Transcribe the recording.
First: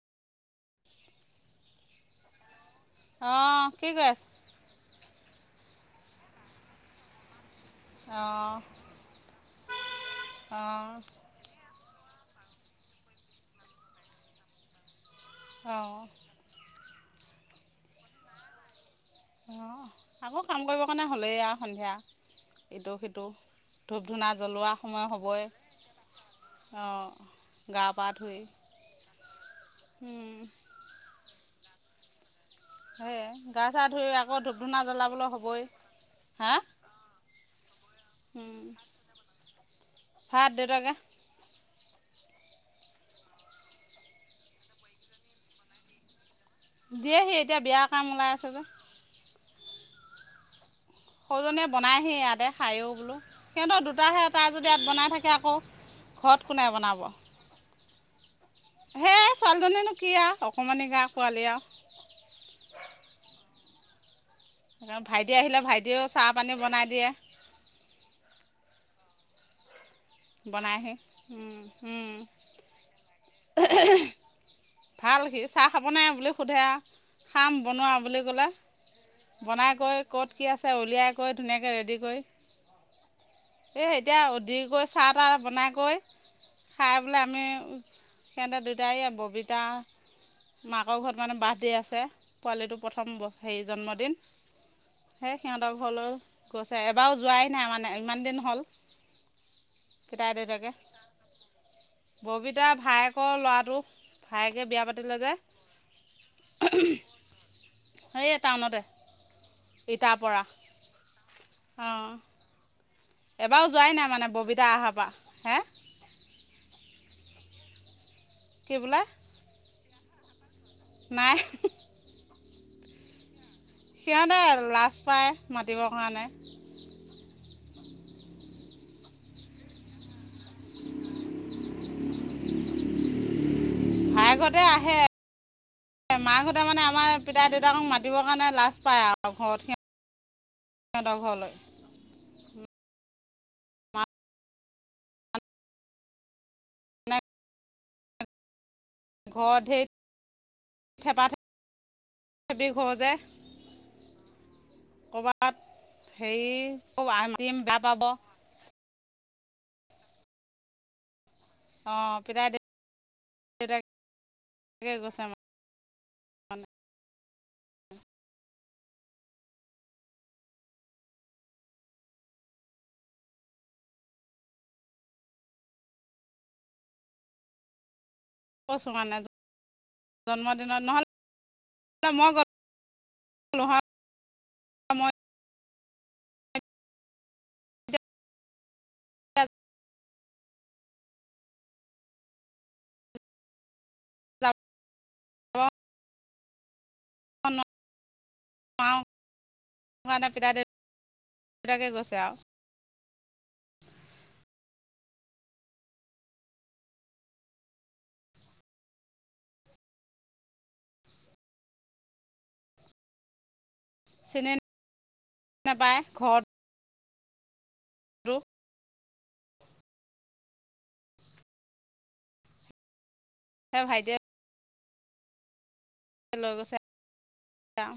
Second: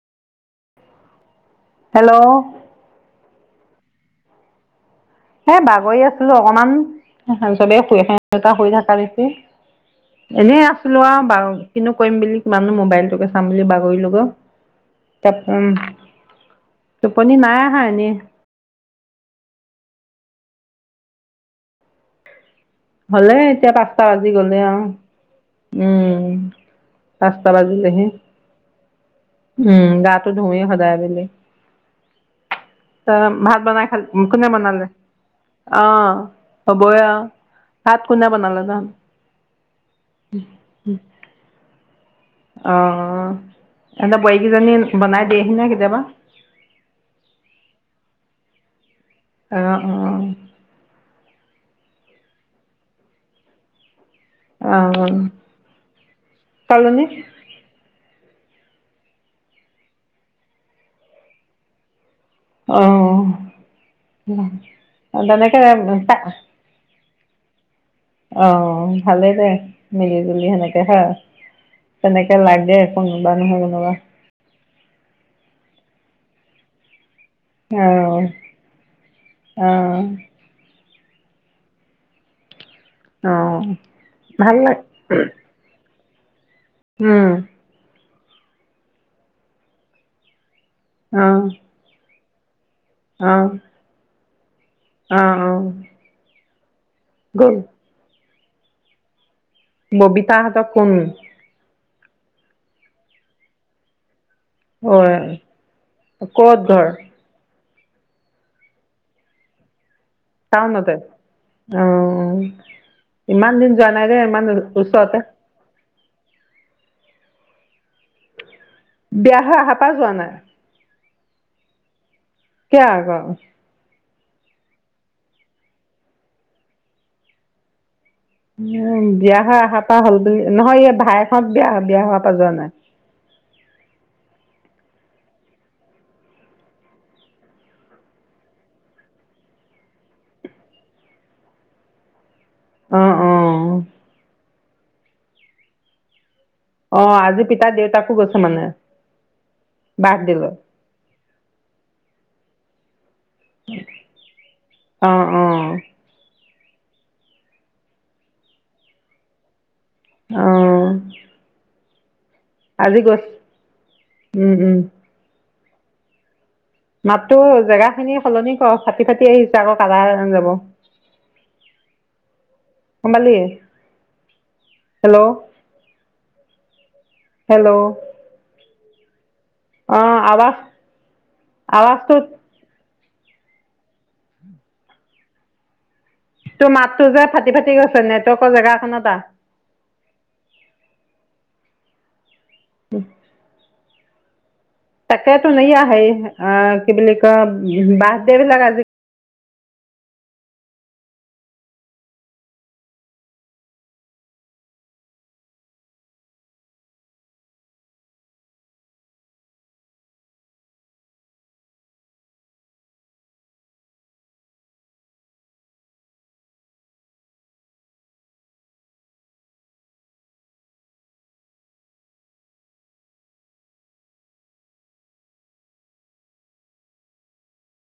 Hello অ' কি কছ? এ বাগৰি আছিলোঁ অকমান চবে অঁ হৈ থকা দেখি এনেই অঁ আছিলো আৰু কৰিম বুলি কিমানো মোবাইলটোকে চাম বুলি বাগৰিলো ক তাৰ উম অঁ টোপনি নাই আহা এনে অ আকৌ কাম কৰিবৰ কাৰণে হ'লেই আৰু সন্ধিয়া ইটো সিটো হ'লে এতিয়া পাঁচটা ধূপ বাজি ধূনা গ'লে জ্বলোৱা আৰু সময় হ'বই। উম অঁ পাঁচটা গা বাজিলে সে পা ধুই উম গটো ধুই সজাই মেলি সেয় ভাত গা চা বনাই খাল ধুই আকৌ কোনে ধূপ ধূনা বনালে জ্বলাবলে অ হ'বই অ তাত কোনে বনালে বা ভাত দেউতাকে। অঁ সিহঁতে বৰেকেইজনী বনাই দিয়েহি না কেতিয়াবা দিয়েহি এতিয়া বিয়া কাম ওলাই আছে যে অ-অ, সৰুজীয়ে বনাইহি ইয়াতে খায়ও বোলো সিহঁতৰ দু এতাহে এতাই যদি অ ইয়াত বনাই থাকে আকৌ ঘৰত কোনে চালনী বনাব হেই ছোৱালীজনীনো কি আৰু অকণমানি গা পোৱালি আৰু আহ ভাইটি আহিলে ভাইটিও চাহপানী বনাই দিয়ে। ভালে দে মিলিজুলি সেনেকে বনাইহি হা তেনেকে লাগে কোনোবা নহয় কোনোবা ভাল সি চাহ খাবনে বুলি সোধে আৰু খাৰাম অ বনোৱা বুলি ক'লে অ বনাই কৈ ক'ত কি আছে উলিয়াই কৈ ধুনীয়াকৈ ৰেডি কৰি অ ভাল লা টা বনাই কৈ খাই বোলে উম আমি। সেেতে দুয়টাই ববিতা মাকৰ ঘৰত অ মানে বাদ দি আছে পোৱালিটো প্ৰথম অ অ হেৰি জন্মদিন অ সেই সিহঁতৰ ঘৰলৈ গৈ এবাৰো যোৱাই গ'ল নাই মানে ইমান দিন হ'ল পিতাই ববিতা হত দেউতাকে কোন ববিতা ভায়েকৰ ল'ৰাটো ভায়েকে বিয়া অ পাতিলে যে ক'ত ঘৰ হে টাউনতে। ইটাৰ পৰা টাউনতে অ অঁ ইমান এবাৰো দিন যোৱা যোৱাই নাই দে মানে ইমান ববিতা অহাৰ পৰা ওচৰতে হে কি বোলে বিয়া হৈ আহা পাৰ যোৱা নাই। নাই কিয় অ'ক। সিহঁতে লাজ পায় মাতিবৰ কাৰণে উম, বিয়া হৈ অহাৰ পৰা হ'ল বুলি নহয় এই ভাইক হত বিয়া বিয়া হোৱাৰ পৰা যোৱা নাই। ভাইহতে আহে। মাকাহঁতে মানে আমাৰ পিতা দেউতাকক মাতিবৰ কাৰণে লাজ পায় আৰু ঘৰত সিহঁ সিহঁতৰ ঘৰলৈ। অ অ অ মানে আজি পিতা দেউতাকো গৈছে মানে। ঘৰত ধেৰ বাৰ্থডেলৈ থেপাথেপি ঘৰ যে অ অ ক'ৰবাত হেৰি। আকৌ আহ মাতিম বেয়া পাব। অহ' অ' আজি গৈছে। উম, উম। অকমান মাতটো জেগা খিনি সলনি কৰ ফাটি ফাটি আহিছে, আকৌ কাটা যাব। গম পালি হেল্ল'। হেল্ল' কৈছোঁ কাৰণে অ' আৱাজ আৱাজটোত লহাৰ সময়। তোৰ মাতটো যে ফাটি ফাটি গৈছে নেটৱৰ্কৰ জেগা একন আহ। এতিয়া উম। যাব তাকেটো এইয়াহ হেই আহ কি বুলিল কয় বাৰ্থডে বিলাক আজি এটা পিত দেউতাকে গৈছে আৰু। [unintelligible] চেনেন নাপায় ঘৰত ৰুহ হেই ভাইটিয়ে এই লৈয় গৈছে। আৰু